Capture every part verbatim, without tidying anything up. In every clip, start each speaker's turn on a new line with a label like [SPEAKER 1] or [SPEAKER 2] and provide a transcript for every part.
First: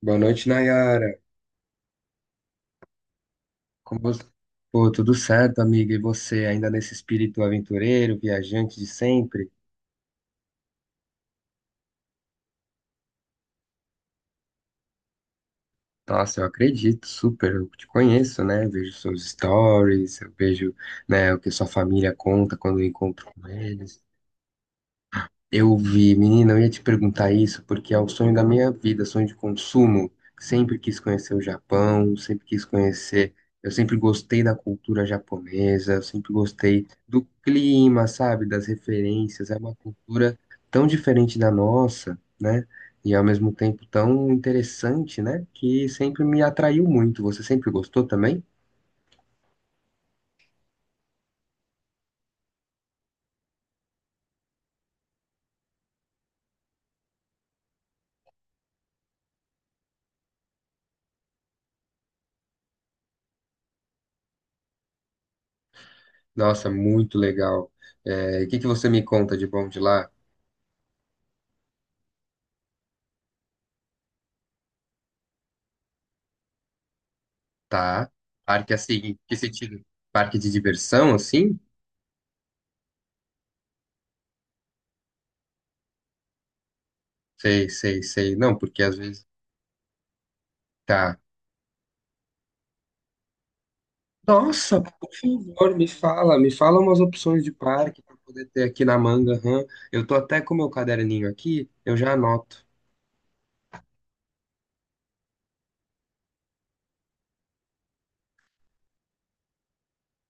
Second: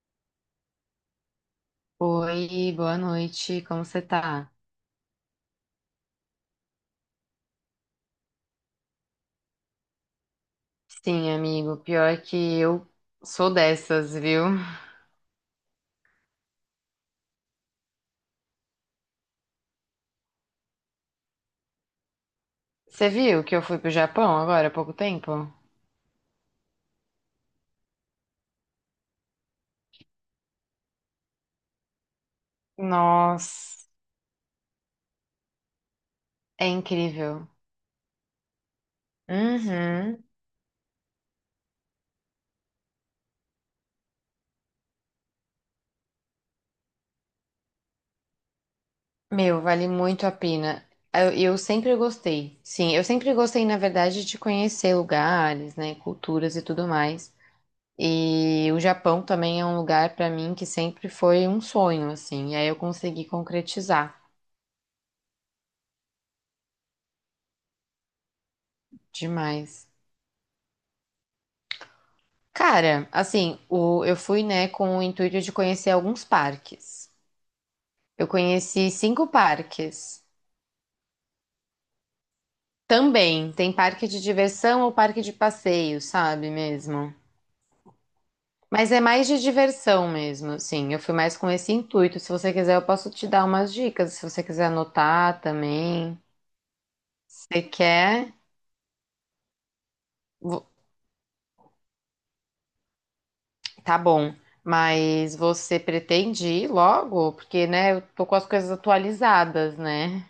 [SPEAKER 1] Boa noite, Nayara.
[SPEAKER 2] Oi, boa noite, como
[SPEAKER 1] Como
[SPEAKER 2] você
[SPEAKER 1] você...
[SPEAKER 2] tá?
[SPEAKER 1] Pô, tudo certo, amiga? E você, ainda nesse espírito aventureiro, viajante de sempre?
[SPEAKER 2] Sim, amigo, pior que eu sou dessas, viu?
[SPEAKER 1] Nossa, eu acredito, super. Eu te conheço, né? Vejo seus stories, eu vejo, né, o que sua família conta quando eu
[SPEAKER 2] Você
[SPEAKER 1] encontro
[SPEAKER 2] viu
[SPEAKER 1] com
[SPEAKER 2] que eu fui pro
[SPEAKER 1] eles.
[SPEAKER 2] Japão agora há pouco tempo?
[SPEAKER 1] Eu vi, menina, eu ia te perguntar isso porque é o sonho da minha vida, sonho de consumo. Sempre quis conhecer o Japão, sempre quis conhecer. Eu
[SPEAKER 2] Nossa,
[SPEAKER 1] sempre gostei da cultura japonesa, eu sempre
[SPEAKER 2] é
[SPEAKER 1] gostei do
[SPEAKER 2] incrível.
[SPEAKER 1] clima, sabe? Das referências. É uma
[SPEAKER 2] Uhum.
[SPEAKER 1] cultura tão diferente da nossa, né? E ao mesmo tempo tão interessante, né? Que sempre me atraiu muito. Você sempre gostou também?
[SPEAKER 2] Meu, vale muito a pena. Eu, eu sempre gostei. Sim, eu sempre gostei, na verdade, de conhecer lugares, né, culturas e tudo mais. E o Japão também é um lugar pra mim que sempre foi um sonho, assim. E aí eu consegui concretizar
[SPEAKER 1] Nossa, muito legal. É, o que que você me conta de bom de
[SPEAKER 2] demais.
[SPEAKER 1] lá?
[SPEAKER 2] Cara, assim, o- eu fui, né, com o intuito de conhecer alguns parques.
[SPEAKER 1] Tá.
[SPEAKER 2] Eu
[SPEAKER 1] Parque
[SPEAKER 2] conheci
[SPEAKER 1] assim,
[SPEAKER 2] cinco
[SPEAKER 1] que sentido?
[SPEAKER 2] parques.
[SPEAKER 1] Parque de diversão, assim?
[SPEAKER 2] Também tem parque de diversão ou parque de passeio, sabe mesmo?
[SPEAKER 1] Sei, sei, sei. Não, porque
[SPEAKER 2] Mas
[SPEAKER 1] às
[SPEAKER 2] é
[SPEAKER 1] vezes.
[SPEAKER 2] mais de diversão mesmo, assim. Eu fui
[SPEAKER 1] Tá.
[SPEAKER 2] mais com esse intuito. Se você quiser, eu posso te dar umas dicas. Se você quiser
[SPEAKER 1] Nossa, por
[SPEAKER 2] anotar
[SPEAKER 1] favor, me
[SPEAKER 2] também.
[SPEAKER 1] fala, me fala umas opções
[SPEAKER 2] Se
[SPEAKER 1] de
[SPEAKER 2] você
[SPEAKER 1] parque para
[SPEAKER 2] quer,
[SPEAKER 1] poder ter aqui na manga. Hã? Eu tô até com
[SPEAKER 2] vo-
[SPEAKER 1] meu caderninho aqui, eu já anoto.
[SPEAKER 2] tá bom. Mas você pretende ir logo? Porque, né, eu tô com as coisas atualizadas, né?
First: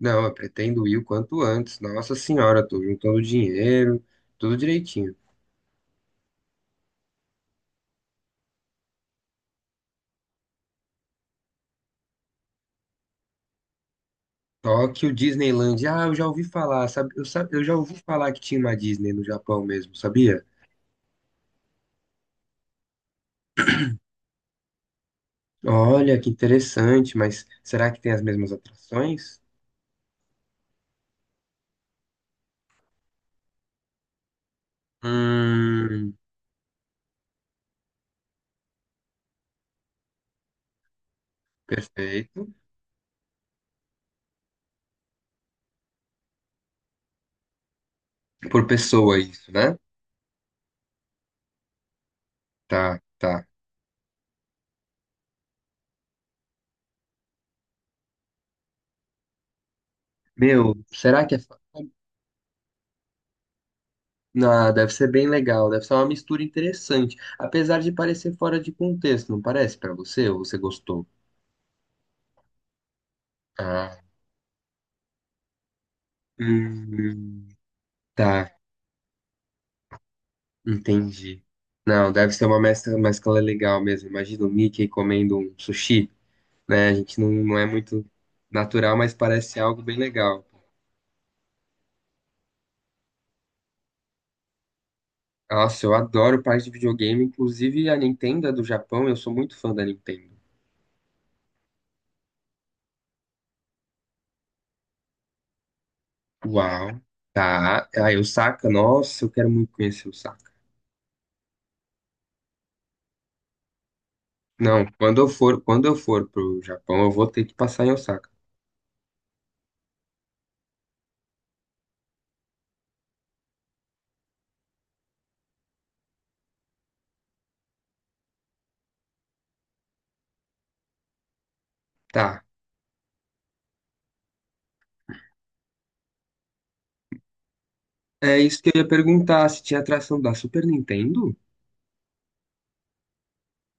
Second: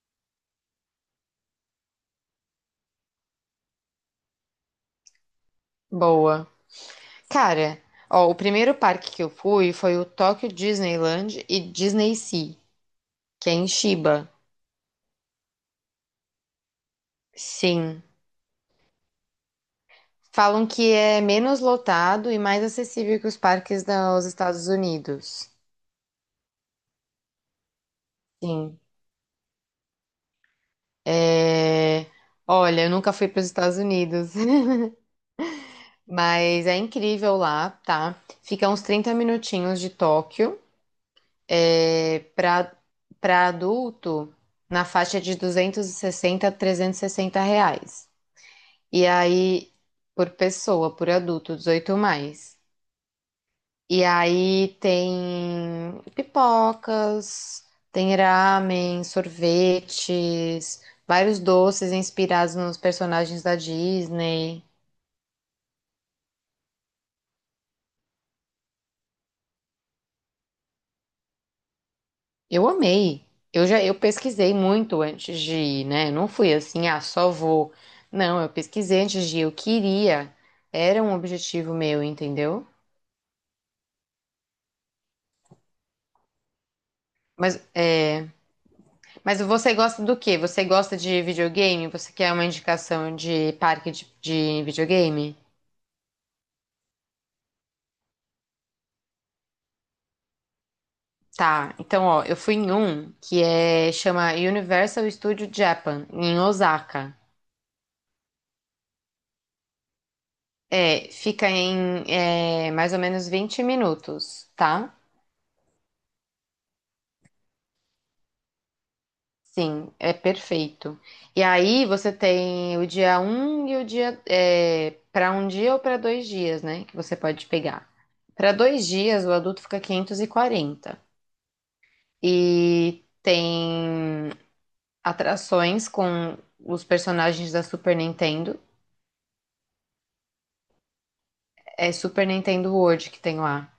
[SPEAKER 1] Não, eu pretendo ir o quanto antes. Nossa senhora, tô juntando dinheiro, tudo direitinho.
[SPEAKER 2] Boa. Cara, ó, o primeiro parque que eu fui foi o Tokyo Disneyland e Disney Sea, que é em Chiba.
[SPEAKER 1] Tóquio, Disneyland. Ah, eu já ouvi falar, sabe? Eu, sa- eu já ouvi
[SPEAKER 2] Sim.
[SPEAKER 1] falar que tinha uma Disney no Japão mesmo, sabia?
[SPEAKER 2] Falam que é menos lotado e mais acessível que os parques dos Estados Unidos.
[SPEAKER 1] Olha, que interessante, mas será que tem as mesmas
[SPEAKER 2] Sim.
[SPEAKER 1] atrações?
[SPEAKER 2] É, Olha, eu nunca fui para os Estados Unidos,
[SPEAKER 1] Hum,
[SPEAKER 2] mas é incrível lá, tá? Fica uns trinta minutinhos de Tóquio. É...
[SPEAKER 1] perfeito.
[SPEAKER 2] Para para adulto, na faixa de duzentos e sessenta a trezentos e sessenta reais.
[SPEAKER 1] Por
[SPEAKER 2] E
[SPEAKER 1] pessoa isso,
[SPEAKER 2] aí,
[SPEAKER 1] né?
[SPEAKER 2] por pessoa, por adulto, dezoito mais.
[SPEAKER 1] Tá, tá.
[SPEAKER 2] E aí tem pipocas, tem ramen,
[SPEAKER 1] Meu,
[SPEAKER 2] sorvetes,
[SPEAKER 1] será que é...
[SPEAKER 2] vários
[SPEAKER 1] fa-
[SPEAKER 2] doces inspirados nos personagens da Disney.
[SPEAKER 1] Ah, deve ser bem legal, deve ser uma mistura interessante, apesar de parecer fora de contexto, não parece pra você? Ou você gostou?
[SPEAKER 2] Eu amei. Eu já eu
[SPEAKER 1] Ah,
[SPEAKER 2] pesquisei muito antes de ir, né? Eu não fui assim, ah, só
[SPEAKER 1] hum,
[SPEAKER 2] vou. Não, eu
[SPEAKER 1] tá,
[SPEAKER 2] pesquisei antes de ir, eu queria. Era um
[SPEAKER 1] entendi.
[SPEAKER 2] objetivo meu,
[SPEAKER 1] Não, deve ser uma
[SPEAKER 2] entendeu?
[SPEAKER 1] mescla, mescla legal mesmo. Imagina o Mickey comendo um sushi, né? A gente não,
[SPEAKER 2] Mas
[SPEAKER 1] não é muito
[SPEAKER 2] é.
[SPEAKER 1] natural, mas
[SPEAKER 2] Mas
[SPEAKER 1] parece
[SPEAKER 2] você
[SPEAKER 1] algo bem
[SPEAKER 2] gosta do quê?
[SPEAKER 1] legal.
[SPEAKER 2] Você gosta de videogame? Você quer uma indicação de parque de, de videogame?
[SPEAKER 1] Nossa, eu adoro parte de videogame, inclusive a Nintendo é do Japão, eu sou muito fã da Nintendo.
[SPEAKER 2] Tá, então ó, eu fui em um que é chama Universal Studio Japan, em
[SPEAKER 1] Uau,
[SPEAKER 2] Osaka.
[SPEAKER 1] tá. Aí o Saka, nossa, eu quero muito conhecer o Saka.
[SPEAKER 2] É, fica em é, mais ou menos vinte minutos,
[SPEAKER 1] Não,
[SPEAKER 2] tá?
[SPEAKER 1] quando eu for, quando eu for pro Japão, eu vou ter que passar em Osaka.
[SPEAKER 2] Sim, é perfeito. E aí você tem o dia um e o dia é, para um dia ou para dois dias, né? Que você pode pegar. Para dois dias, o adulto fica quinhentos e quarenta.
[SPEAKER 1] Tá.
[SPEAKER 2] E tem atrações com os personagens da Super
[SPEAKER 1] É
[SPEAKER 2] Nintendo.
[SPEAKER 1] isso que eu ia perguntar, se tinha atração da Super Nintendo?
[SPEAKER 2] É Super Nintendo World que tem lá.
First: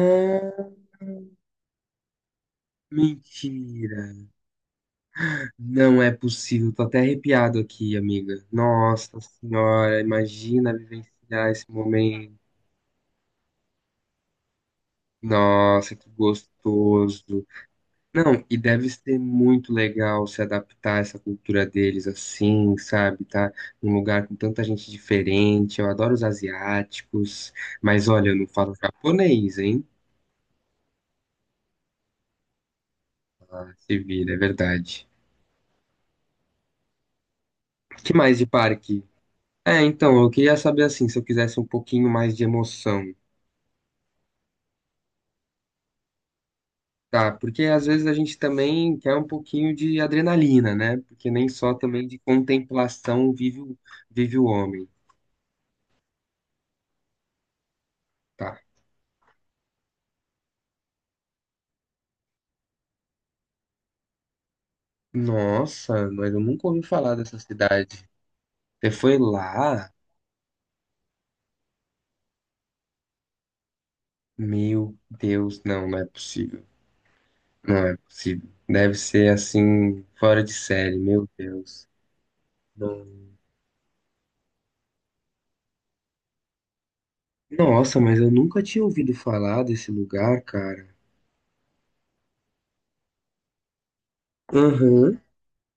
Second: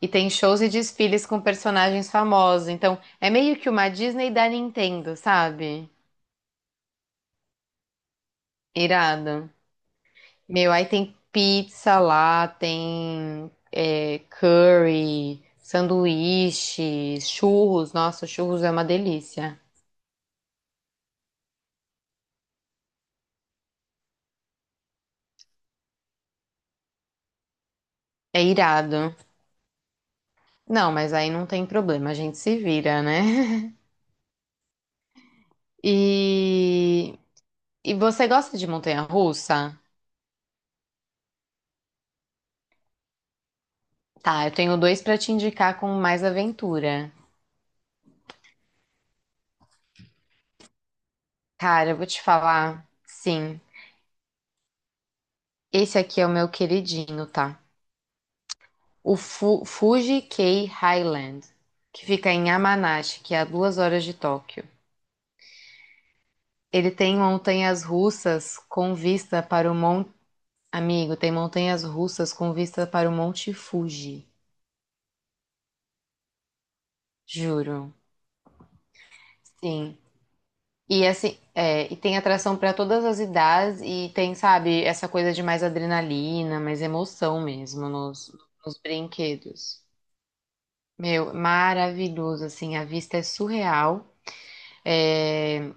[SPEAKER 2] E tem shows e desfiles com personagens famosos. Então, é meio que uma
[SPEAKER 1] mentira.
[SPEAKER 2] Disney da Nintendo, sabe?
[SPEAKER 1] Não é possível, tô até arrepiado aqui, amiga. Nossa
[SPEAKER 2] Irado.
[SPEAKER 1] senhora,
[SPEAKER 2] Meu,
[SPEAKER 1] imagina
[SPEAKER 2] aí tem
[SPEAKER 1] vivenciar esse
[SPEAKER 2] pizza
[SPEAKER 1] momento.
[SPEAKER 2] lá, tem é, curry,
[SPEAKER 1] Nossa, que
[SPEAKER 2] sanduíche,
[SPEAKER 1] gostoso.
[SPEAKER 2] churros. Nossa,
[SPEAKER 1] Não, e
[SPEAKER 2] churros é uma
[SPEAKER 1] deve ser
[SPEAKER 2] delícia.
[SPEAKER 1] muito legal se adaptar a essa cultura deles assim, sabe? Tá num lugar com tanta gente diferente. Eu adoro os asiáticos, mas olha, eu
[SPEAKER 2] É
[SPEAKER 1] não falo
[SPEAKER 2] irado.
[SPEAKER 1] japonês, hein?
[SPEAKER 2] Não, mas aí não tem problema, a gente se vira, né?
[SPEAKER 1] Ah, se vira, é verdade.
[SPEAKER 2] E, e
[SPEAKER 1] Que
[SPEAKER 2] você
[SPEAKER 1] mais de
[SPEAKER 2] gosta de
[SPEAKER 1] parque?
[SPEAKER 2] montanha-russa?
[SPEAKER 1] É, então, eu queria saber assim, se eu quisesse um pouquinho mais de emoção,
[SPEAKER 2] Tá, eu tenho dois pra te indicar com mais aventura.
[SPEAKER 1] tá? Porque às vezes a gente também quer um pouquinho de adrenalina, né? Porque nem só
[SPEAKER 2] Cara, eu
[SPEAKER 1] também
[SPEAKER 2] vou
[SPEAKER 1] de
[SPEAKER 2] te falar,
[SPEAKER 1] contemplação vive
[SPEAKER 2] sim.
[SPEAKER 1] o, vive o homem,
[SPEAKER 2] Esse aqui é o meu queridinho, tá?
[SPEAKER 1] tá?
[SPEAKER 2] O Fu Fuji K Highland, que fica em Yamanashi, que é a duas horas de Tóquio.
[SPEAKER 1] Nossa, mas eu nunca ouvi
[SPEAKER 2] Ele
[SPEAKER 1] falar
[SPEAKER 2] tem
[SPEAKER 1] dessa
[SPEAKER 2] montanhas
[SPEAKER 1] cidade.
[SPEAKER 2] russas
[SPEAKER 1] Você
[SPEAKER 2] com
[SPEAKER 1] foi
[SPEAKER 2] vista para o
[SPEAKER 1] lá?
[SPEAKER 2] Monte. Amigo, tem montanhas russas com vista para o Monte Fuji.
[SPEAKER 1] Meu Deus, não, não é possível. Não
[SPEAKER 2] Juro.
[SPEAKER 1] é possível. Deve ser
[SPEAKER 2] Sim.
[SPEAKER 1] assim, fora de série,
[SPEAKER 2] E
[SPEAKER 1] meu
[SPEAKER 2] assim,
[SPEAKER 1] Deus.
[SPEAKER 2] é, e tem atração pra todas
[SPEAKER 1] Não.
[SPEAKER 2] as idades e tem, sabe, essa coisa de mais adrenalina, mais emoção mesmo
[SPEAKER 1] Nossa, mas eu
[SPEAKER 2] nos,
[SPEAKER 1] nunca
[SPEAKER 2] nos
[SPEAKER 1] tinha ouvido falar
[SPEAKER 2] brinquedos.
[SPEAKER 1] desse lugar, cara.
[SPEAKER 2] Meu, maravilhoso, assim, a vista é surreal.
[SPEAKER 1] Aham,
[SPEAKER 2] É,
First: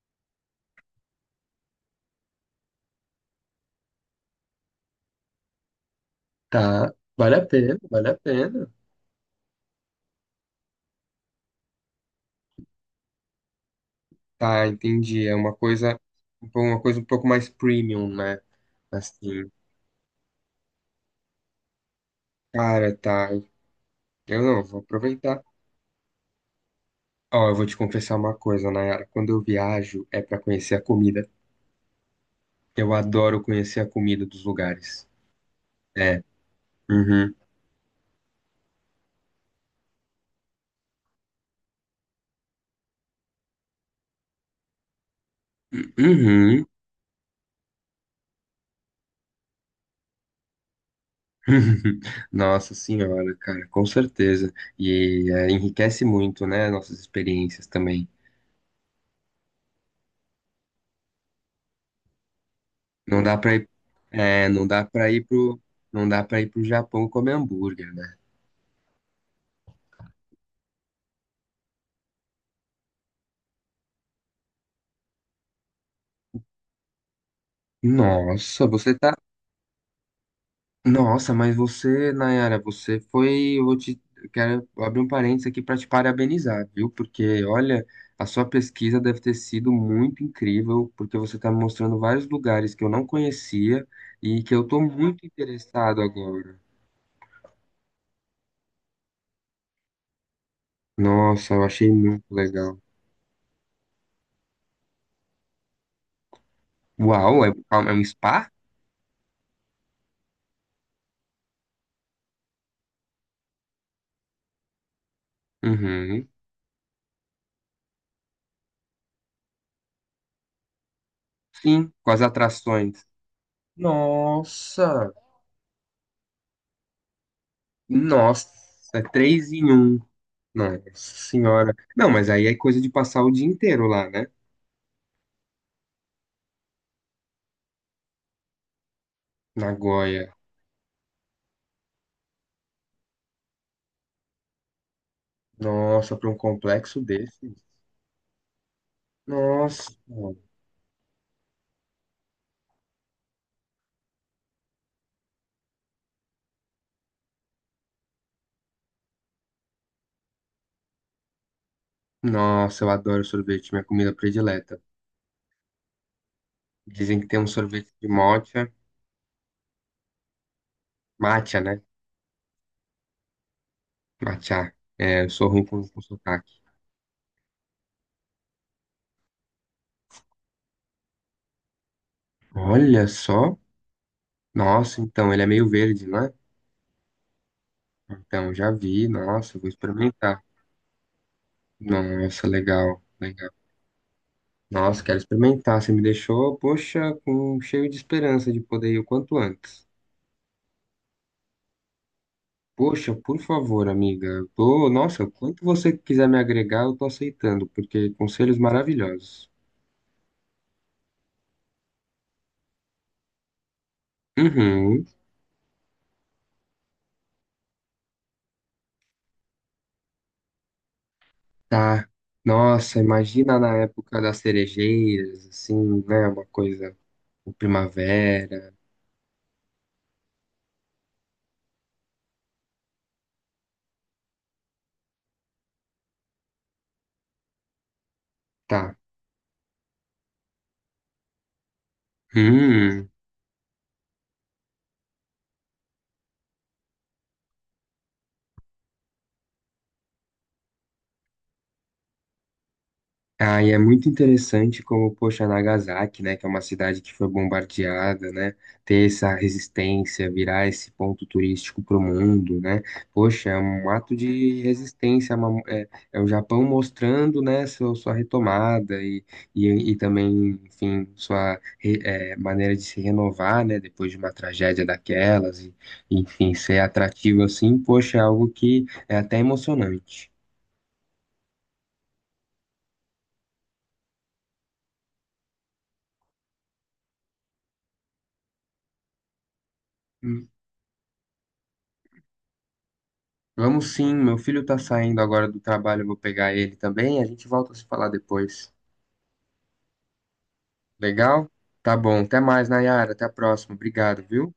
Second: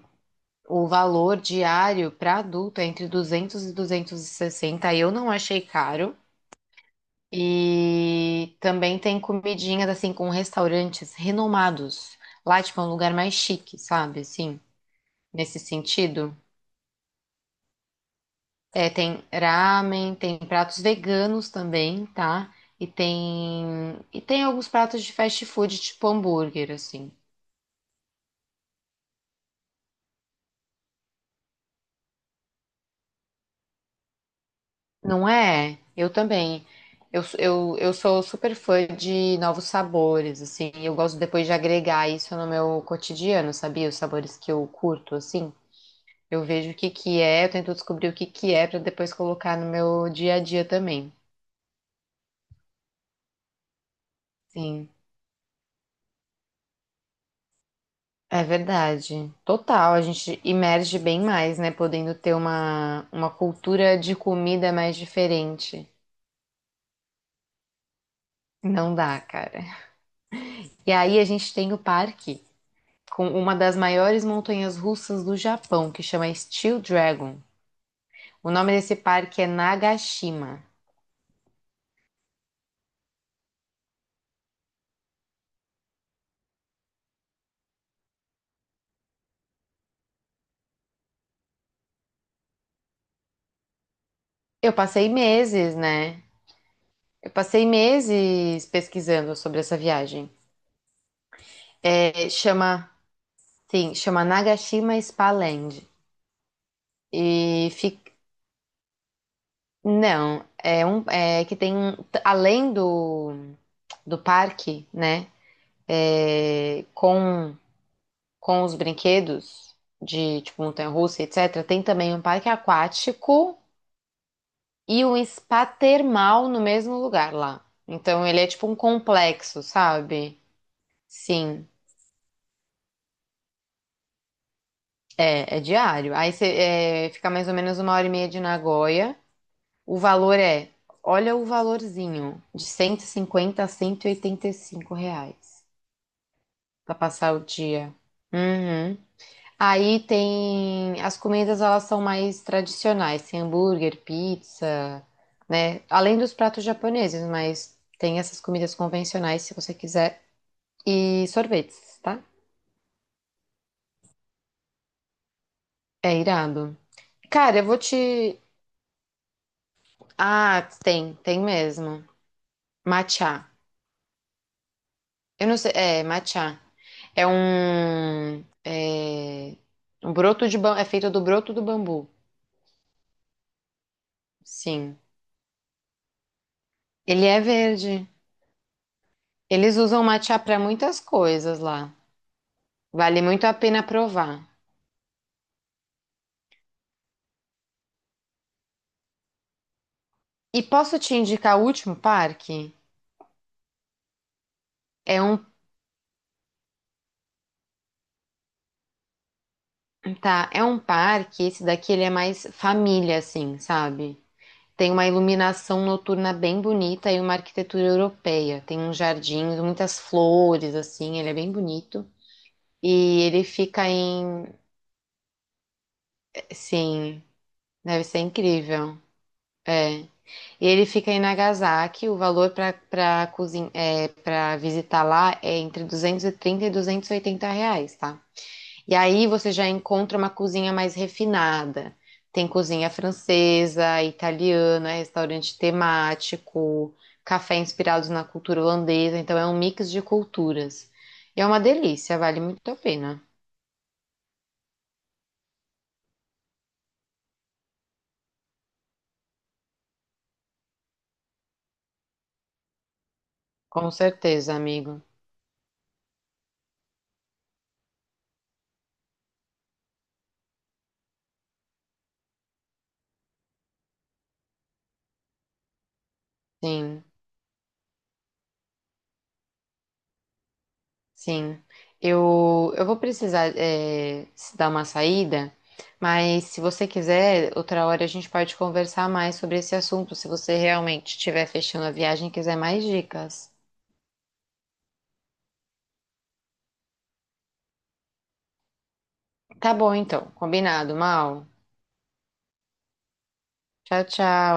[SPEAKER 2] o valor diário para adulto é entre duzentos e duzentos e sessenta, eu não achei caro.
[SPEAKER 1] tá. Vale a pena, vale a
[SPEAKER 2] E
[SPEAKER 1] pena.
[SPEAKER 2] também tem comidinhas, assim, com restaurantes renomados. Lá, tipo, é um lugar mais chique, sabe, assim,
[SPEAKER 1] Tá, entendi. É uma
[SPEAKER 2] nesse
[SPEAKER 1] coisa,
[SPEAKER 2] sentido.
[SPEAKER 1] uma coisa um pouco mais premium, né?
[SPEAKER 2] É, tem
[SPEAKER 1] Assim,
[SPEAKER 2] ramen, tem pratos veganos também, tá? E
[SPEAKER 1] cara, tá.
[SPEAKER 2] tem e
[SPEAKER 1] Eu
[SPEAKER 2] tem
[SPEAKER 1] não,
[SPEAKER 2] alguns
[SPEAKER 1] vou
[SPEAKER 2] pratos de
[SPEAKER 1] aproveitar.
[SPEAKER 2] fast food, tipo hambúrguer, assim.
[SPEAKER 1] Ó, eu vou te confessar uma coisa, Nayara. Quando eu viajo, é pra conhecer a comida. Eu adoro conhecer a comida dos lugares.
[SPEAKER 2] Não é? Eu
[SPEAKER 1] É.
[SPEAKER 2] também. Eu,
[SPEAKER 1] Uhum.
[SPEAKER 2] sou- eu, eu sou super fã de novos sabores, assim. Eu gosto depois de agregar isso no meu cotidiano, sabia? Os sabores que eu curto, assim. Eu
[SPEAKER 1] Uhum.
[SPEAKER 2] vejo o que que é, eu tento descobrir o que que é para depois colocar no meu dia a dia também.
[SPEAKER 1] Nossa senhora, cara, com certeza.
[SPEAKER 2] Sim.
[SPEAKER 1] E é, enriquece muito, né, nossas experiências também.
[SPEAKER 2] É verdade. Total, a gente emerge bem mais, né? Podendo ter uma,
[SPEAKER 1] Não
[SPEAKER 2] uma
[SPEAKER 1] dá pra ir,
[SPEAKER 2] cultura de
[SPEAKER 1] é, não
[SPEAKER 2] comida
[SPEAKER 1] dá
[SPEAKER 2] mais
[SPEAKER 1] para ir pro,
[SPEAKER 2] diferente.
[SPEAKER 1] não dá para ir pro Japão comer hambúrguer, né?
[SPEAKER 2] Não dá, cara. E aí a gente tem o parque com uma das maiores montanhas russas do Japão, que chama Steel Dragon. O
[SPEAKER 1] Nossa,
[SPEAKER 2] nome
[SPEAKER 1] você
[SPEAKER 2] desse
[SPEAKER 1] tá.
[SPEAKER 2] parque é Nagashima.
[SPEAKER 1] Nossa, mas você, Nayara, você foi. Eu vou te. Eu quero abrir um parênteses aqui para te parabenizar, viu? Porque, olha, a sua pesquisa deve ter sido muito incrível, porque você está me mostrando vários lugares que eu não conhecia e que eu
[SPEAKER 2] Eu
[SPEAKER 1] estou
[SPEAKER 2] passei
[SPEAKER 1] muito
[SPEAKER 2] meses,
[SPEAKER 1] interessado
[SPEAKER 2] né?
[SPEAKER 1] agora.
[SPEAKER 2] Eu passei meses pesquisando sobre essa viagem.
[SPEAKER 1] Nossa, eu achei muito
[SPEAKER 2] É, chama,
[SPEAKER 1] legal.
[SPEAKER 2] sim, chama Nagashima Spa Land.
[SPEAKER 1] Uau, é,
[SPEAKER 2] E
[SPEAKER 1] é
[SPEAKER 2] fi-
[SPEAKER 1] um spa?
[SPEAKER 2] Não, é um é que tem t- além do, do parque, né?
[SPEAKER 1] Uhum.
[SPEAKER 2] É, com com os brinquedos de tipo montanha-russa, etcétera. Tem
[SPEAKER 1] Sim, com
[SPEAKER 2] também
[SPEAKER 1] as
[SPEAKER 2] um parque
[SPEAKER 1] atrações.
[SPEAKER 2] aquático e
[SPEAKER 1] Nossa!
[SPEAKER 2] um spa termal no mesmo lugar lá. Então ele é
[SPEAKER 1] Nossa,
[SPEAKER 2] tipo um
[SPEAKER 1] é três
[SPEAKER 2] complexo,
[SPEAKER 1] em um.
[SPEAKER 2] sabe?
[SPEAKER 1] Nossa
[SPEAKER 2] Sim,
[SPEAKER 1] senhora. Não, mas aí é coisa de passar o dia inteiro lá, né?
[SPEAKER 2] é, é diário. Aí você é, fica mais ou menos uma hora e meia de Nagoya. O
[SPEAKER 1] Nagoya.
[SPEAKER 2] valor é, olha o valorzinho, de cento e cinquenta a cento e e oitenta e cinco reais.
[SPEAKER 1] Nossa, pra um
[SPEAKER 2] Pra
[SPEAKER 1] complexo
[SPEAKER 2] passar o
[SPEAKER 1] desse.
[SPEAKER 2] dia. Uhum.
[SPEAKER 1] Nossa.
[SPEAKER 2] Aí tem as comidas, elas são mais tradicionais, tem hambúrguer, pizza, né? Além dos pratos japoneses, mas tem essas comidas convencionais se você quiser e sorvetes, tá?
[SPEAKER 1] Nossa, eu adoro sorvete, minha comida predileta.
[SPEAKER 2] É irado.
[SPEAKER 1] Dizem que tem um
[SPEAKER 2] Cara, eu vou
[SPEAKER 1] sorvete de
[SPEAKER 2] te
[SPEAKER 1] matcha.
[SPEAKER 2] Ah, tem, tem
[SPEAKER 1] Matcha, né?
[SPEAKER 2] mesmo. Matcha.
[SPEAKER 1] Matcha. É, eu sou
[SPEAKER 2] Eu não
[SPEAKER 1] ruim
[SPEAKER 2] sei,
[SPEAKER 1] com, com
[SPEAKER 2] é,
[SPEAKER 1] sotaque.
[SPEAKER 2] matcha. É um é um broto de ba... é feito do broto do bambu.
[SPEAKER 1] Olha só.
[SPEAKER 2] Sim.
[SPEAKER 1] Nossa, então, ele é meio verde, não é?
[SPEAKER 2] Ele é verde.
[SPEAKER 1] Então, já vi. Nossa, eu vou
[SPEAKER 2] Eles usam matcha
[SPEAKER 1] experimentar.
[SPEAKER 2] para muitas coisas lá.
[SPEAKER 1] Nossa, legal,
[SPEAKER 2] Vale muito
[SPEAKER 1] legal.
[SPEAKER 2] a pena provar.
[SPEAKER 1] Nossa, quero experimentar. Você me deixou, poxa, com, cheio de esperança de poder ir o quanto antes.
[SPEAKER 2] E posso te indicar o último parque?
[SPEAKER 1] Poxa, por favor, amiga. Eu tô,
[SPEAKER 2] É
[SPEAKER 1] nossa,
[SPEAKER 2] um,
[SPEAKER 1] quanto você quiser me agregar, eu tô aceitando, porque conselhos maravilhosos.
[SPEAKER 2] tá, é um parque, esse daqui ele é mais família assim, sabe? Tem uma
[SPEAKER 1] Uhum,
[SPEAKER 2] iluminação noturna bem bonita e uma arquitetura europeia. Tem uns jardins, muitas flores assim, ele é bem bonito.
[SPEAKER 1] tá. Nossa,
[SPEAKER 2] E ele
[SPEAKER 1] imagina na
[SPEAKER 2] fica
[SPEAKER 1] época das
[SPEAKER 2] em,
[SPEAKER 1] cerejeiras, assim, né? Uma coisa,
[SPEAKER 2] sim,
[SPEAKER 1] o
[SPEAKER 2] deve ser
[SPEAKER 1] primavera.
[SPEAKER 2] incrível. É. Ele fica em Nagasaki. O valor para para cozin... é, para visitar lá é entre duzentos e trinta e duzentos e oitenta reais, tá? E
[SPEAKER 1] Tá.
[SPEAKER 2] aí você já encontra uma cozinha mais refinada. Tem cozinha
[SPEAKER 1] Hum.
[SPEAKER 2] francesa, italiana, restaurante temático, café inspirados na cultura holandesa. Então é um mix de culturas. E é uma delícia, vale muito a pena.
[SPEAKER 1] Ah, e é muito interessante como, poxa, Nagasaki, né, que é uma cidade que foi bombardeada, né, ter essa resistência, virar esse ponto turístico para o mundo, né, poxa, é um
[SPEAKER 2] Com
[SPEAKER 1] ato
[SPEAKER 2] certeza,
[SPEAKER 1] de
[SPEAKER 2] amigo.
[SPEAKER 1] resistência, é, uma- é- é o Japão mostrando, né, seu- sua retomada e, e, e também, enfim, sua re- é, maneira de se renovar, né, depois de uma tragédia daquelas, e, enfim, ser
[SPEAKER 2] Sim.
[SPEAKER 1] atrativo assim, poxa, é algo que é até emocionante.
[SPEAKER 2] Sim, eu, eu vou precisar é, se dar uma saída, mas se você quiser, outra hora a gente pode conversar mais sobre esse assunto, se você realmente estiver fechando a viagem
[SPEAKER 1] Vamos sim, meu filho tá saindo agora do trabalho, eu vou pegar ele também, a gente volta a se falar depois. Legal? Tá bom, até mais, Nayara, até a próxima. Obrigado, viu?